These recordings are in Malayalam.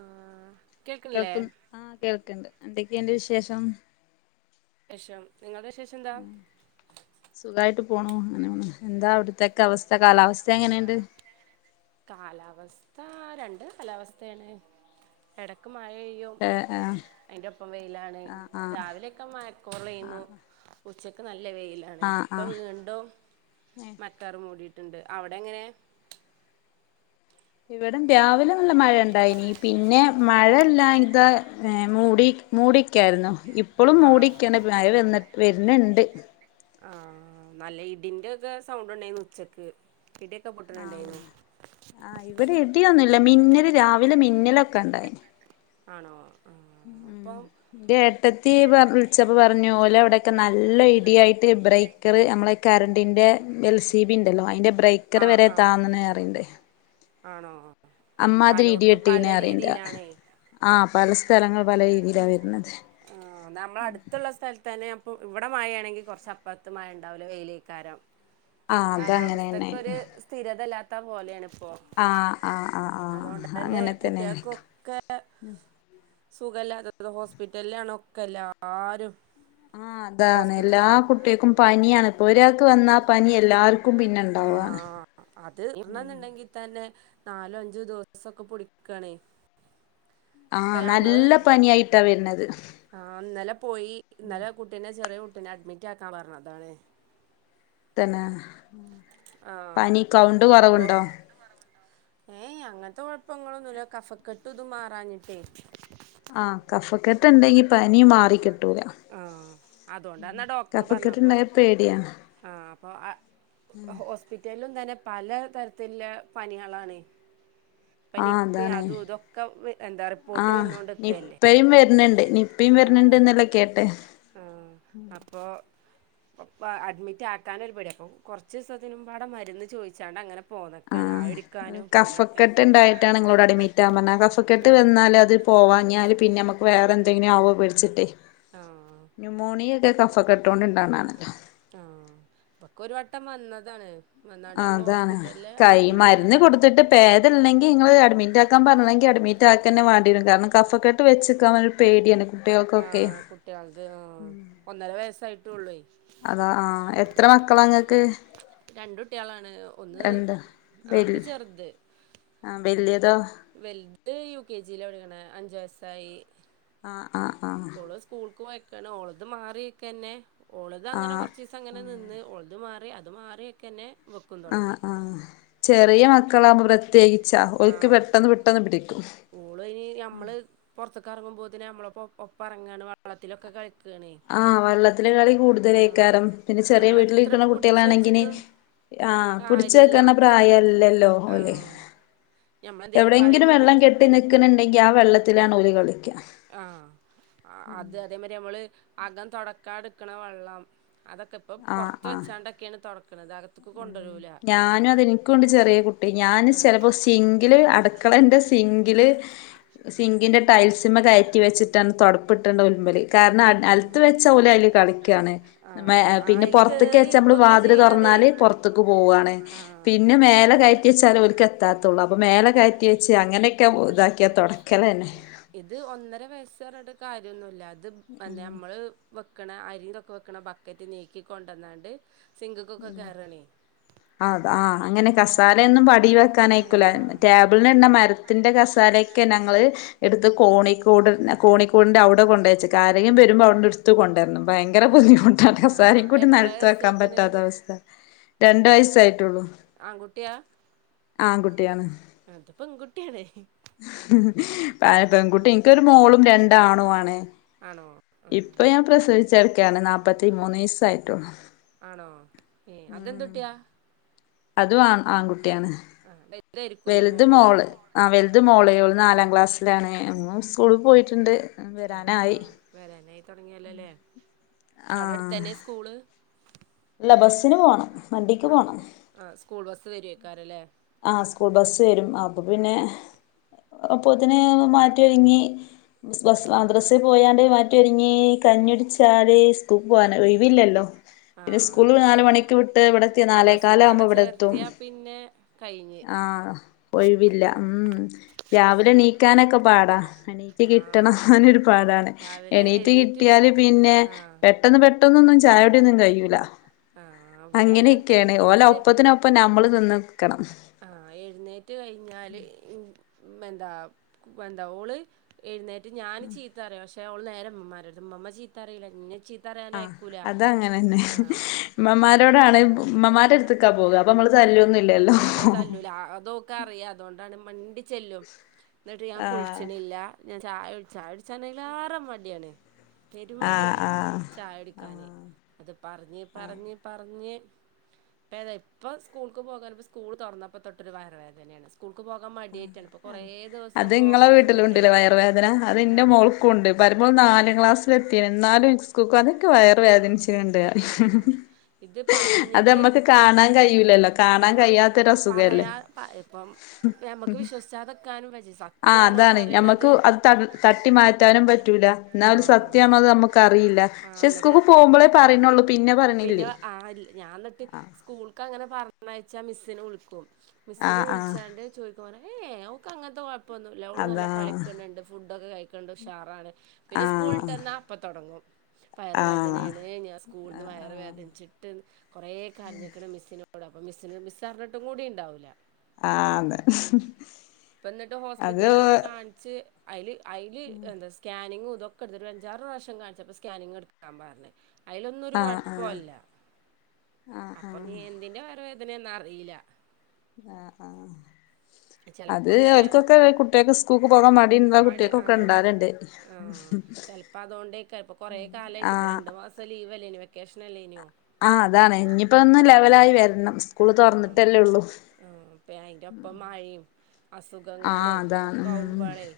ആഹ് കേൾക്ക ആഹ് കേൾക്കണ്ട് എന്തൊക്കെയ ഇണ്ട് വിശേഷം ഷം നിങ്ങളുടെ വിശേഷം എന്താ സുഖമായിട്ട് പോണു അങ്ങനെ എന്താ അവിടത്തക്ക അവസ്ഥ കാലാവസ്ഥ എങ്ങനെയുണ്ട് കാലാവസ്ഥ രണ്ട് കാലാവസ്ഥയാണ് എടക്ക് മഴ പെയ്യും ഏഹ് ആഹ് അതിൻ്റെ ഒപ്പം വെയിലാണ് ആഹ് ആഹ് രാവിലെയൊക്കെ മഴക്കോളാന്നു ആഹ് ഉച്ചക്ക് നല്ല വെയിലാണ് തണ ആഹ് ഇപ്പ ആഹ് വീണ്ടും മഴക്കാർ മൂടിയിട്ടുണ്ട് അവിടെ എങ്ങനെ ഇവിട രാവിലെ നല്ല മഴ ഉണ്ടായിനി പിന്നെ മഴല്ലാ ഇതാ ഏഹ് മൂടി മൂടിക്കായിരുന്നു ഇപ്പളും ആഹ് മൂടിക്കണ് മഴ വരണണ്ട് ആഹ് നല്ല ഇടിന്റെ ഒക്കെ സൗണ്ട് ഉണ്ടായിരുന്നു ഉച്ചക്ക് ഇടിയൊക്കെ പൊട് ആഹ് ആഹ് ഇവിടെ ഇടിയൊന്നുമില്ല മിന്നല് രാവിലെ മിന്നലൊക്കെ ഉണ്ടായിന് ആണോ അപ്പം എന്റെ ഏട്ടത്തി വിളിചെപ്പം പറഞ്ഞു ഓലെ അവിടെയൊക്കെ നല്ല ഇടിയായിട്ട് ഇബ്രയി ക്കറ് നമ്മളെ കറണ്ടിൻ്റെ എൽ സി ബി ഉണ്ടല്ലോ അതിൻ്റെ ബ്രേക്കർ ആഹ് വരെ ആഹ് താന്നെന്ന് അറിയണ്ടേ ആണോ അമ്മാതിരി ഇടി പലോടത്തും പല വെട്ടീനെ അറിയണ്ട രീതിയിലാണേ ആഹ് പല സ്ഥലങ്ങൾ പല രീതിയിലാ വരുന്നത് ആ നമ്മളടുത്തുള്ള സ്ഥലത്ത് തന്നെ അപ്പ ഇവിടെ മഴയാണെങ്കിൽ കുറച്ച അപ്പത്ത് മയ ഉണ്ടാവില്ലോ വെയിലേക്കാരം [inaudible] അതങ്ങനെന്നെ കാലാവസ്ഥക്കൊ ഒരു സ്ഥിരതല്ലാത്ത പോലെയാണ് ഇപ്പോ ആഹ് ആഹ് ആഹ് അതുകൊണ്ട് ആഹ് തന്നെ അങ്ങനെ ആയിരിക്കും കുട്ടികൾക്കൊക്കെ സുഖല്ലാത്തത് ഹോസ്പിറ്റലിലാണ് ഒക്കെല്ലാരും ആഹ് അതാണ് എല്ലാ കുട്ടികൾക്കും പനിയാണ് ഇപ്പോൾ ഒരാൾക്ക് വന്ന ആഹ് പനി എല്ലാവർക്കും പിന്നെ ആ ഉണ്ടാവുകയാണ് അത് ഇന്നന്നുണ്ടെങ്കിൽ തന്നെ നാലോ അഞ്ചോ ദിവസൊക്കെ പിടിക്കണേ ഇപ്പൊ ആഹ് നല്ല പനിയായിട്ടാ വരുന്നത് ആഹ് ഇന്നലെ പോയി ഇന്നലെ കുട്ടീ ചെറിയ കുട്ടീനെ അഡ്മിറ്റ് ആക്കാൻ പറഞ്ഞതാണ് തന്നെ ആ പനി കൗണ്ട് അപ്പൊ കുറവുണ്ടോ ഏയ് അങ്ങനത്തെ കുഴപ്പങ്ങളൊന്നുമില്ല കഫക്കെട്ട് ഇത് മാറാഞ്ഞിട്ടേ ആഹ് കഫക്കെട്ട ഉണ്ടെങ്കി പനിയ മാറി കിട്ടൂല ആഹ് അതുകൊണ്ടാന്നാ ഡോക്ടർ പറഞ്ഞപ്പോ കഫക്കെട്ടുണ്ടായ പേടിയാ ആഹ് അപ്പോൾ ഹോസ്പിറ്റലിലും തന്നെ പല തരത്തിലുള്ള പനികളാണ് ഇപ്പൊ ആഹ് നിപ്പി അതാണ് അതും ഇതൊക്കെ എന്താ റിപ്പോർട്ട് ആഹ് വന്നോണ്ട്ക്കല്ലേ നിപ്പയും വരുന്നുണ്ട് യുംപ്പ ആഹ് വരണണ്ട് എന്നല്ലാം കേട്ടെ ആഹ് അപ്പോ അപ്പ അഡ്മിറ്റ ആക്കാനൊരു പേടി അപ്പോൾ കുറച്ച് ദിവസത്തിനുമ്പടെ മരുന്ന് ചോദിച്ചാണ്ട് അങ്ങനെ പോന്നൊക്കാണ് ആവിടിക്കാനും ഇതിനൊക്കെ ന്നട്ടണ് ങ്ങളോട് അടിമിറ്റ് ആവാൻ പറഞ്ഞ കഫക്കെട്ട് ആഹ് വന്നാലും അത് പോവാഞ്ഞാല് പിന്നെ നമ്മക്ക് വേറെ എന്തെങ്കിലും ആവോ പേടിച്ചിട്ടെ ആഹ് ന്യൂമോണിയ ഒക്കെ കഫ ആഹ് ഇബക്കെരു വട്ടം വന്നതാണ് ന്നട്ട് ആഹ് നങ്ങള് ഹോസ്പിറ്റലില് അഡ്മിറ്റ് ആയതാണ് പേദല്ലെങ്കിൽ ങ്ങള് അഡ്മിറ്റാക്കാൻ പറഞ്ഞെങ്കി അഡ്മിറ്റാക്കന്നെ വേണ്ടി വരും കാരണം കഫക്കെട്ട് വെക്കൻ ഒരു പേടിയാണ് കുട്ടികൾക്കൊക്കെ ആഹ് കുട്ട്യാളത് ആഹ് ഒന്നര വയസ്സായിട്ടൊള്ളൂ അതാ ആഹ് എത്ര മക്കളാ ങ്ങക്ക് രണ്ടുട്ടിയാളാണ് ഒന്ന് ആഹ് ത് ചെറ്ത് ആഹ് വെല്ല്യതൊ വെൽത് യു കെ ജി ലാ പടിക്ക്ണ് അഞ്ച് വയസ്സായി ആഹ് ആഹ് ആഹ് പ്പോ സ്കൂൾക്ക് പോയക്കാണ് ഓളത് മാറിയെക്കന്നെ ആ ഓളതങ്ങനെ കൊറച്ചീസ അങ്ങനെ നിന്ന് ഓളതു മാറി അത് മാറി തന്നെ വെക്കും ആഹ് ആഹ് ചെറിയ മക്കളാകുമ്പോ പ്രത്യേകിച്ചാ ഓൽക്ക് പെട്ടെന്ന് പെട്ടെന്ന് പിടിക്കും ഓളയിന് നമ്മള് പുറത്തക്ക ഇറങ്ങുമ്പോത്തിന് നമ്മളപ്പൊ ഒപ്പറങ്ങാണ് വെള്ളത്തിലൊക്കെ കൾച്ചാ ആഹ് വെള്ളത്തില് കളി ആഹ് കൂടുതലേക്കാരം പിന്നെ ചെറിയ വീട്ടിൽ ഞമ്മളെത്ര ഇരിക്ക്ണ പുടിച്ച് കുട്ട്യാളാണെങ്കില് വെച്ചിട്ടും ആഹ് പിടിച്ച കാര്യല്ല വെക്കണ്ട പ്രായല്ലല്ലോ ഓലെ ആഹ് ഞമ്മളെന്തേലും എവിടെയങ്കിലും വെള്ളം പറയുമ്പോത്തിന് കെട്ടി നിക്കണണ്ടെങ്കിൽ ആ വെള്ളത്തിലാണ് ഓല് കളിക്ക ആഹ് ആഹ് അത് അതേമാരി നമ്മൾ അകം തൊടക്കാന്ട്ക്ക്ണ വെള്ളം അതൊക്കെ ആ പുറത്ത് ആ വെച്ചാണ്ടൊക്കെണ് തൊട്ക്ക്ണത് അത് ഞാനും അതെനിക്കുണ്ട് ചെറിയ കുട്ടി ഞൻ ചെലപ്പോ സിൻ സിൻങ്കില് അടുക്കളന്റെ സിങ്കിൽ സിങ്കിൻ്റെട് ടൈൽസിമ്മ കയറ്റി വെച്ചിട്ടാണ് തൊട്പ്പ് പ്പൾ കാരണം നെലത്ത് വെച്ച ഓല് അതില് കളിക്കാണ് ആഹ് പിന്നെ അയില് കേറി പൊറത്തൊക്കെച്ചാ നമ്മള് ഇരിക്കൊക്കെ വാതില് ചെയ്യണതേ തൊറന്നാല് പുറത്തക്ക് പോവാണ് ആഹ് പിന്നെ മേലെ കയ്റ്റി കെറ്റി വേച്ചാൽ ഓല്ക്ക്എതാത്തുള്ളൂ അപ്പോം മേലെ കയറ്റി വെച്ച് അങ്ങനെയൊക്കെ ഇതാക്കിയ തൊടക്ക ഇത് ഒന്നര വയ്സ്സ്റ്ഞ്ഞിട്ട് കാര്യന്നുല്ല ത് മ നമ്മള് വെക്ക്ണ അരിതെക്കെ വെക്ക്ണ ബക്കറ്റ് നീക്കി കൊണ്ടന്നാണ്ട് ക്ക് കാരാണ് അത ആഹ് അങ്ങനെ കസാലൊന്നും അടി വെക്കാനയ്ക്കൂല ടേബിളിനെന്നെ മരത്തിന്റെ മരത്തിന്റെ കസാലയൊക്കെ ഞങ്ങള് എടുത്ത് കോണിക്കൂട്ന്നെ കോണിക്കൂട്ൻ്റെ അവ്ടെ കൊണ്ടെച്ചക്ക ആരെങ്കും വെരുമ്പോ അവ്ടന്ന് എടുത്ത് കൊണ്ടർണം ഭയങ്കര ആഹ് ബുദ്ധിമുട്ടാണ് കസാരിം ആഹ് കൂടി എത്ര നിലത്ത് വക്കാൻ പറ്റൂല വയസ്സായിക്കണ് പ്പതാ അവസ്ഥ രണ്ട് വയസായിട്ടുള്ളൂ ആൺകുട്ടിയാ ആൺകുട്ട്യാണ് ആഹ് ത് പെൺകുട്ട്യാണ് ഉം ആയ് പെൺകുട്ടി എനിക്കൊരു മോളും രണ്ടാണു ആണ് ആണോ ഇപ്പൊ ആഹ് ഞാൻ പ്രസവിച്ചട്ക്കാണ് നാല്പ്പത്തി മൂന്നീസായിട്ടുള്ളൂ ആണോ ഏഹ് അതെന്തുട്ടിയ അതും അതു ആണാ ആഹ് വെലുത് മോള് ആഹ് വെലുത് മോള് ഓള് നാലാം ക്ലാസ്സിലാണ് ന്നും സ്കൂൾ പോയിട്ട്ണ്ട് ആഹ് ആഹ് വെരാനായി തൊടങ്ങിയല്ലോല്ലേ ആ അവ്ടെ അടുത്തന്നെ സ്കൂള് അല്ല ബസ്സിന് പോണം വണ്ടിക്ക് ആണോ പോണം ആഹ് സ്കൂൾ ബസ്സ് വെരയ്ക്കാരല്ലെ ആഹ് സ്കൂൾ ബസ് വരും അപ്പ പിന്നെ അപ്പോത്തിന് മാറ്റി ഒരുങ്ങി ബിസ്ബസ്സ് മദ്രസെ പോയാണ്ട് മാറ്റി മാറ്റി ഒരുങ്ങി കഞ്ഞുടിച്ചാല് സ്ക്കൂക്ക് പോവാനായ് ഒഴിവില്ലല്ലോ പിന്നെ ആഹ് സ്കൂൾ നാല് മണിക്ക് വിട്ട് ഇവിടെത്തിയ നാലേകാലകുമ്പോ ഇവിടെ എത്തും. പിന്നേ ആഹ് ഒഴിവില്ല ഉം രാവിലെ എണീ ക്കാനൊക്കെ പാടാ അണീക്ക് കിട്ടണം ആഹ് ഒരു പാടാണ്- രാവിലെ എണീറ്റ് എഴുന്നേറ്റ് കിട്ടിയാല് പിന്നെ ആഹ് പെട്ടന്ന് പെട്ടന്നൊന്നും ചായുടിയൊന്നും കഴിയൂല ആഹ് ഇവിടെ അങ്ങനെ അങ്ങനെയൊക്കെണ് തന്നെയാണ് ഓലെ ഇത് ഒപ്പത്തിനൊപ്പം നമ്മൾ നിന്നെട്ക്കണം. ആഹ് എഴുന്നേറ്റ് കഴിഞ്ഞാല് ഉം എന്താ എന്ത ഓള് എഴുന്നേറ്റ് ഞാന് ചീത്തറയും ക്ഷെ ഓള് നേരെര മ്മമാരോമ്മ ചീത്തറില ന്നെ ചീത്തറിയാനു അയക്കൂല അതങ്ങനെ തന്നെ ആഹ് ഇമ്മമാരോടാണ് ഇമ്മമാന്റെ അടുത്ത്ക്കാ പോക അപ്പൊ നമ്മള് ആഹ് തല്ലൊന്നും ഇല്ലല്ലോ- ഞമ്മള് തല്ലൂല അതോക്ക് അറിയാ അതുകൊണ്ടാണ് മണ്ടി ചെല്ലും. ഇന്നട്ട് ഞാൻ ആഹ് കുളിച്ച്ണില്ല ഞാൻ ചായ ചായ കുടിച്ചണെങ്കില് അയിലാറെ മടിയാണ്. ആഹ് പെരുമടിയാണ് ആഹ് ചായ കുടിക്കാന്. ആഹ് അത് പറഞ്ഞ് പറഞ്ഞ് പറഞ്ഞ് ഇപ്പതേ ഇപ്പം സ്കൂൾക്ക് പോകാന് സ്കൂൾ തുറന്നപ്പോ തൊട്ടൊരു വയറവേദനയാണ് അത് നിങ്ങളെ പോകാതെ നിന്നിട്ടെ വീട്ടിലുണ്ടല്ലേ വയറുവേദന അത് ഇൻ്റെ ആഹ് മോൾ കൊണ്ട് വരുമ്പോ നാല് ക്ലാസ്സില് എത്തീണ് എന്നാലും സ്ക്കൂക്ക് പോ ഇൻക്ക് വയറ് വേദനിച്ചിണ്ട്. ആഹ് ഇത് അത് പറഞ്ഞിട്ട് നമ്മക്ക് കാണാൻ കഴിയുലല്ലോ കാണാൻ ആഹ് കഴിയാ പറയാ പ ഇപ്പം ഞമ്മക്ക് വിശ്വസിച്ചാതെക്കാനും പറ്റി ആഹ് സത്യാണോ അതാണ് പറയണത് ഞമ്മക്ക് അത് ത തട്ടി മാറ്റാനും പറ്റൂല. ഇന്ന ഒരു ആഹ് സത്യാണോ എന്ന് നമ്മക്ക് അറിയില്ല ആഹ് പക്ഷെ സ്കൂക്ക് എന്നിട്ട് പോകുമ്പോളേ പറീണുള്ളൂ പിന്നെ പിന്നെ പറയണില്ലേ- ആ ഞാൻ ഇന്നട്ട് സ്കൂൾക്ക് അങ്ങനെ പറഞ്ഞഴച്ചാ മിസ്സിന് വിളിക്കും മിസ്സിന് ആഹ് ആഹ് വിളിച്ചാണ്ട് ചോയി ക്കുനെ ഏഹ് അവക്ക് അങ്ങനത്തെ കുഴപ്പമൊന്നുല്ല ഓള് നല്ല അതാ കളിക്കണിണ്ട് ഫുഡൊക്കെ കഴിക്ക്ണ്ട് ഉഷാറാണ്. പിന്നെ ആഹ് സ്കൂളിട്ടന്നാ അപ്പൊ തുടങ്ങും വയറ് ആഹ് ആഹ് വേദനയാണ് ഞാൻ സ്കൂളിൽ നിന്ന് വയറ് ആഹ് വേദനിച്ചി ഇട്ട് കുറെ കരഞ്ഞിക്ക്ണ് മിസ്സിനോട് അപ്പം മിസിന് മിസ് അറിഞ്ഞിട്ടും കൂടി ഉണ്ടാവൂല്ല ആതെ. ഇപ്പ ഇന്നട്ട് ഹോസ്പിറ്റലിലൊക്കെ കാണിച്ച് അയില് അയില് എന്താ സ് സ്കാനിങ്ങും ഇതൊക്കെ എടുത്ത് ഒരു അഞ്ചാറ് പ്രാവശ്യം കാണിച്ചപ്പോ സ്കാനിങ് ഇട്ക്കാൻ പറഞ്ഞ് അയിലൊന്നും ഒരു ആഹ് കൊഴപ്പുല്ല അപ്പൊ ഇനി എന്തിന്റെ വയറുവേദന എന്ന് അറീല്ല ആഹ് ആഹ്. അത് ചെലപ്പോ ഇങ്ങനെ അവർക്കൊക്കെ കുട്ടേക്ക് സ്കൂക്ക് പോകാൻ മടി ഉള്ള കുട്ടേക്കൊക്കെ ഉണ്ടാവല്ണ്ട്. ആഹ് ചെലപ്പോ അതോണ്ടേക്കാ ഇപ്പ കൊറേ കാലായിട്ട് ഇപ്പ ആഹ് രണ്ടു മാസ് സം ലീവല്ലേനോ വെക്കേഷന അല്ലേനു ആഹ് അതാണ് ഇനിപ്പോ ഒന്ന് ലെവലായി വരണം സ്കൂള് തുറന്നിട്ടല്ലേ ഉള്ളൂ. അപ്പെ അയിൻ്റെ ഒപ്പം മഴിം ആഹ് അസുഖങ്ങളും അതാണ് ഒക്കെ ഉം ആകുമ്പോളേ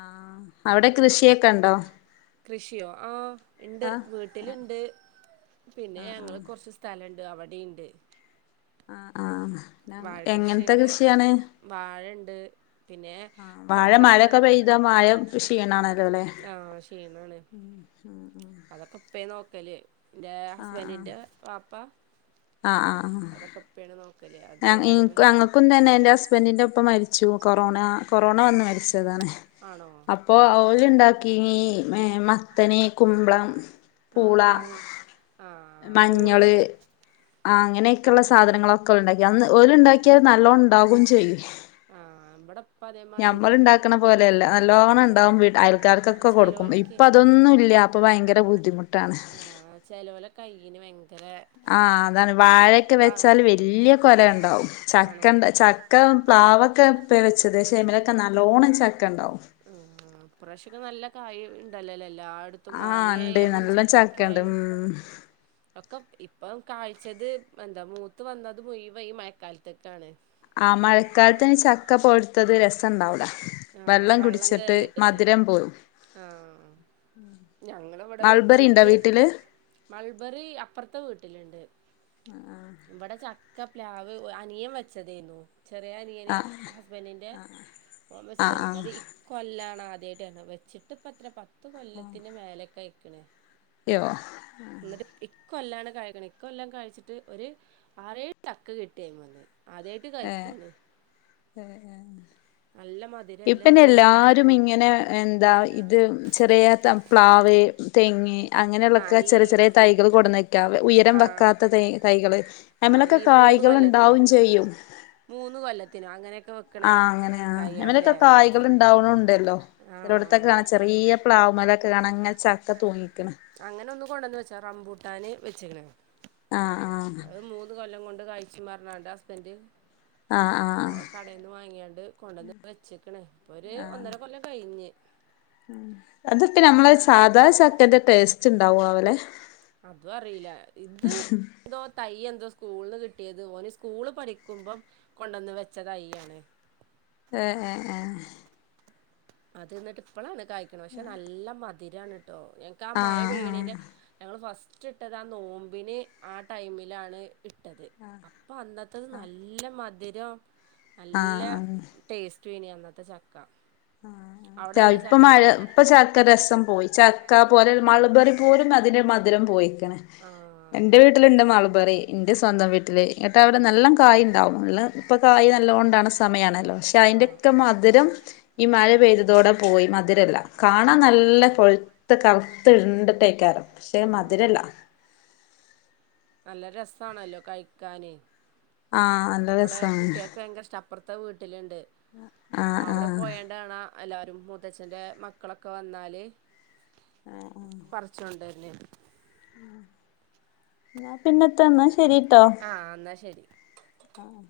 ആഹ് അവിടെ കൃഷിയൊക്കെ ഉണ്ടോ? കൃഷിയോ ആഹ് ഇണ്ട് ആഹ് വീട്ടില്ണ്ട് പിന്നെ ഞങ്ങള് കൊറച്ച് സ്ഥലണ്ട് അവടെയിണ്ട്. ആഹ് ആഹ് വാഴ എങ്ങനത്തെ കൃഷിണ്ട് കൃഷിയാണ് വാഴണ്ട് പിന്നെ ആഹ് വാഴ കാക്ക മഴൊക്കെ പെയ്താ മാഴെ കൃഷി ചെയ്യ്ണാണല്ലോല്ലേ ച്ചെയ്യണാണ് അതൊക്കെ ഉപ്പേ നോക്കല് ഇൻ്റെ ഹസ്ബൻഡിന്റെ വാപ്പ ആഹ് ആഹ്.. പപ്പയാണ് നോക്കല് അത് അതേമാ ഇൻക്കും അങ്ങക്കും തന്നെ എന്റെ ഹസ്ബൻഡിന്റെ ഇപ്പ മരിച്ചു കൊറോണ കൊറോണ വന്നു മരിച്ചതാണ്. ആണോ? അപ്പൊ അവ ഓല് ഉണ്ടാക്കിനി ഏഹ് മത്തന് കുമ്പളം പൂള ആഹ് അങ് ആഹ് മഞ്ഞള് പൂളേണ് അങ്ങനെയൊക്കെയുള്ള സാധനങ്ങളൊക്കെ ഉണ്ടാക്കി അന്ന് ഓല് ഉണ്ടാക്കിയാൽ നല്ലോം ഉണ്ടാവും ചെയ്യും. ആഹ് ഇവടെ ഇപ്പ അതെ മ ഞമ്മൾ ഇണ്ടാക്ക്ണ പോലെയല്ല നല്ലോണം ഇണ്ടാവും വീട് അയൽക്കാർ ക്കൊക്കെ കൊടുക്കും ചെലോൽക്ക് ഇപ്പ അതൊന്നും ഇല്ല അപ്പൊ ഭയങ്കര ബുദ്ധിമുട്ട് ആഹ് ചെലോല കൈന് ഭയങ്കര ആഹ് അതാണ് വാഴ ഒക്കെ ബാ വെച്ചാല് വല്ല്യ കൊല ഉണ്ടാകും ആണോ ചക്കണ്ട ചക്ക പ്ലാവൊക്കെ ഉപ്പേ വെച്ചത് പക്ഷേ അയ്മലോക്കെ നല്ലോണ്ണം ചക്കണ്ടാവും ആഹ് ആഹ് ഇപ്രാവശ്യം ഒക്കെ നല്ല കായി ഇണ്ടല്ലോല്ലേ എല്ലാട ത്തും ആഹ് മാങ്ങ ഇണ്ട് ആയാലും നല്ലോം ചക്ക ചക്കണ്ട് ആയാലും ഉം ഒക്കെ ഇപ്പം കാഴ്ചത് എന്താ മൂത്ത് വന്നത് മുയ്‌വന് ഈ മഴക്കാലത്ത് ത്തെ ആണ്. ആഹ് മഴക്കാലത്തയ്ൻ ചക്ക പോയുത്തത് രസണ്ടാവൂല. ആഹ് വെള്ളം കുടിച്ചിട്ട് കേറിട്ടേ മധുരം പോവും ആഹ് ഞങ്ങളവിടെ മൾബറി ഇണ്ടോ വെച്ചിട്ട്. വീട്ടില് മൾബറി അപ്പറത്തെ വീട്ടിലുണ്ട്. ഇവിടെ ചക്ക പ്ലാവ് അനിയൻ വെച്ചതായിരുന്നു ചെറിയ അനിയന് ആഹ് ഹസ്ബന്റിന്റെ. ഓൻ ആഹ് വെച്ചതന്നെ ആഹ് അത് ഇ കൊല്ലാണ് ആദ്യയിട്ട് വെച്ചിട്ട് ഇപ്പ അത്ര പ പത്ത് കൊല്ലത്തിന്റെ മേലെ അയ്കണ്. [unintelligible] എന്നിട്ട് ഇകോല്ലാണ് കഴിക്കണ ഇക്കൊല്ലം കഴിച്ചിട്ട് ഒരു. ആറ് ഏയ് ചക്ക കിട്ടി അയ്മന്ന് അദ്യ ഏഹ്. തന്നെ നല്ല മ ഇപ്പന്നെ എല്ലാരും ഇങ്ങനെ എന്താ ഇത് ചെറിയ പ്ലാവ്. തെങ്ങ് ആഹ് അങ്ങനെയുള്ളൊക്കെ ഈ ചെറിയ ചെറിയ തൈകൾ കൊടുന്ന് വക്കുക ഉയരം ആഹ് വെക്കാത്ത ത തൈകൾ. ആ അയ്മലൊക്കെ ഈ മൂന്ന് കായ്കൾ കൊല്ലത്തിനോ ഉണ്ടാവും ചെയ്യും. മൂന്ന് കൊല്ലത്തിനും അങ്ങനെയൊക്കെ. വെക്കണ ആഹ് അങ്ങനെയ ആ അങ്ങനെയൊക്കെ കായ്കളില്ലേ കായകൾ ഉണ്ടാവണു ഉണ്ടല്ലോ ആ ചരോടത്തൊക്കെ ചെറിയ പ്ലാവ് മലൊക്കെ കാണാ ചക്ക തൂങ്ങിക്ക്ണെ അങ്ങനെ ഒന്ന് കൊണ്ടുവന്ന് വെച്ചാ റമ്പൂട്ടാന് വെച്ചെകണ്. ആഹ് ആഹ്. അത് മൂന്ന് കൊല്ലം കൊണ്ട് കഴിച്ചു പറഞാണ്ട് ഹസ്ബന്റ് ആഹ് ആഹ് അവിടെന്ന് വാങ്ങിയാണ്ട് കൊണ്ടന്ന് വെച്ചേക്കണേ ഇപ്പൊ ഒരു ഒന്നര കൊല്ലം കഴിഞ്ഞ്. അതൊക്കെ നമ്മളെ സാധാ ചക്കന്റെ ടേസ്റ്റ് ഉണ്ടാവും അവോ ലെ. അതും അറീല ഇത് എന്തോ തൈ എന്തോ സ്കൂളിന്ന് കിട്ടിയത് ഓനി സ്കൂള് പഠിക്കുമ്പം കൊണ്ടന്ന് വെച്ച തൈയ്യ് ആണ്. ഏഹ് ഏഹ് അത് നിന്നിട്ട് ഇപ്പളാണ് കായ്ണ പക്ഷെ നല്ല മധുരാണിട്ടോ ഞങ്ങക്ക് ആ മഴ ആഹ് പെയണീന്റെ. ആഹ് ഞങ്ങൾ ഫസ്റ്റ് ഇട്ടത് ആ നോമ്പിന് ആ ടൈമിലാണ് ഇട്ടത്. ആഹ്. അപ്പൊ അന്നത്തത് നല്ല മധുരം നല്ല. ആഹ് ആഹ് ടേസ്റ്റ്യ്നി അന്നത്തെ ചക്ക. ആ അവിടെല്ലേ ഇപ്പ ചക്ക മഴ ഇപ്പൊ ചക്ക രസം പോയി ചക്ക പോലെ മളബറി. പ്പോലും അതിന്റെ മധുരം പോയിക്കണ്. ആഹ് എന്റെ വീട്ടിലുണ്ട് മൾബറി എന്റെ സ്വന്തം വീട്ടിൽ. കേട്ടാ അവടെ നല്ലാം കായ് ഉണ്ടാവും നല്ല ഇപ്പൊ കായ് നല്ലത് കൊണ്ടാണ് സമയമാണല്ലോ പക്ഷെ അതിന്റെയൊക്കെ ആഹ് മധുരം. ഈ മഴ പെയ്തതോടെ പോയി മധുരല്ല കാണാൻ ആഹ് നല്ല കൊയ്യ് ത്ത് കറുത്ത് ഇര്ണ്ടിട്ടേക്കാരം പക്ഷെ ആഹ് മധുരല്ല. നല്ല രസാണല്ലോ കഴിക്കാന് ആഹ് നല്ല ഇവിടെ രസാണ് കുട്ട്യാൾക്ക് ഭയങ്കര ഇഷ്ട അപ്പുറത്തെ വീട്ടിലുണ്ട് ആഹ് അവിടെ ആഹ് പോയാണ്ട ആണ എല്ലാവരും മൂത്തച്ഛൻ്റെ മക്കളൊക്കെ വന്നാൽ പറിച്ച്കോണ്ടരേലെ. എന്നാ പിന്നെ ഇന്നാ ശെരിട്ടോ. ആഹ് എന്നാൽ ശെരി ആഹ്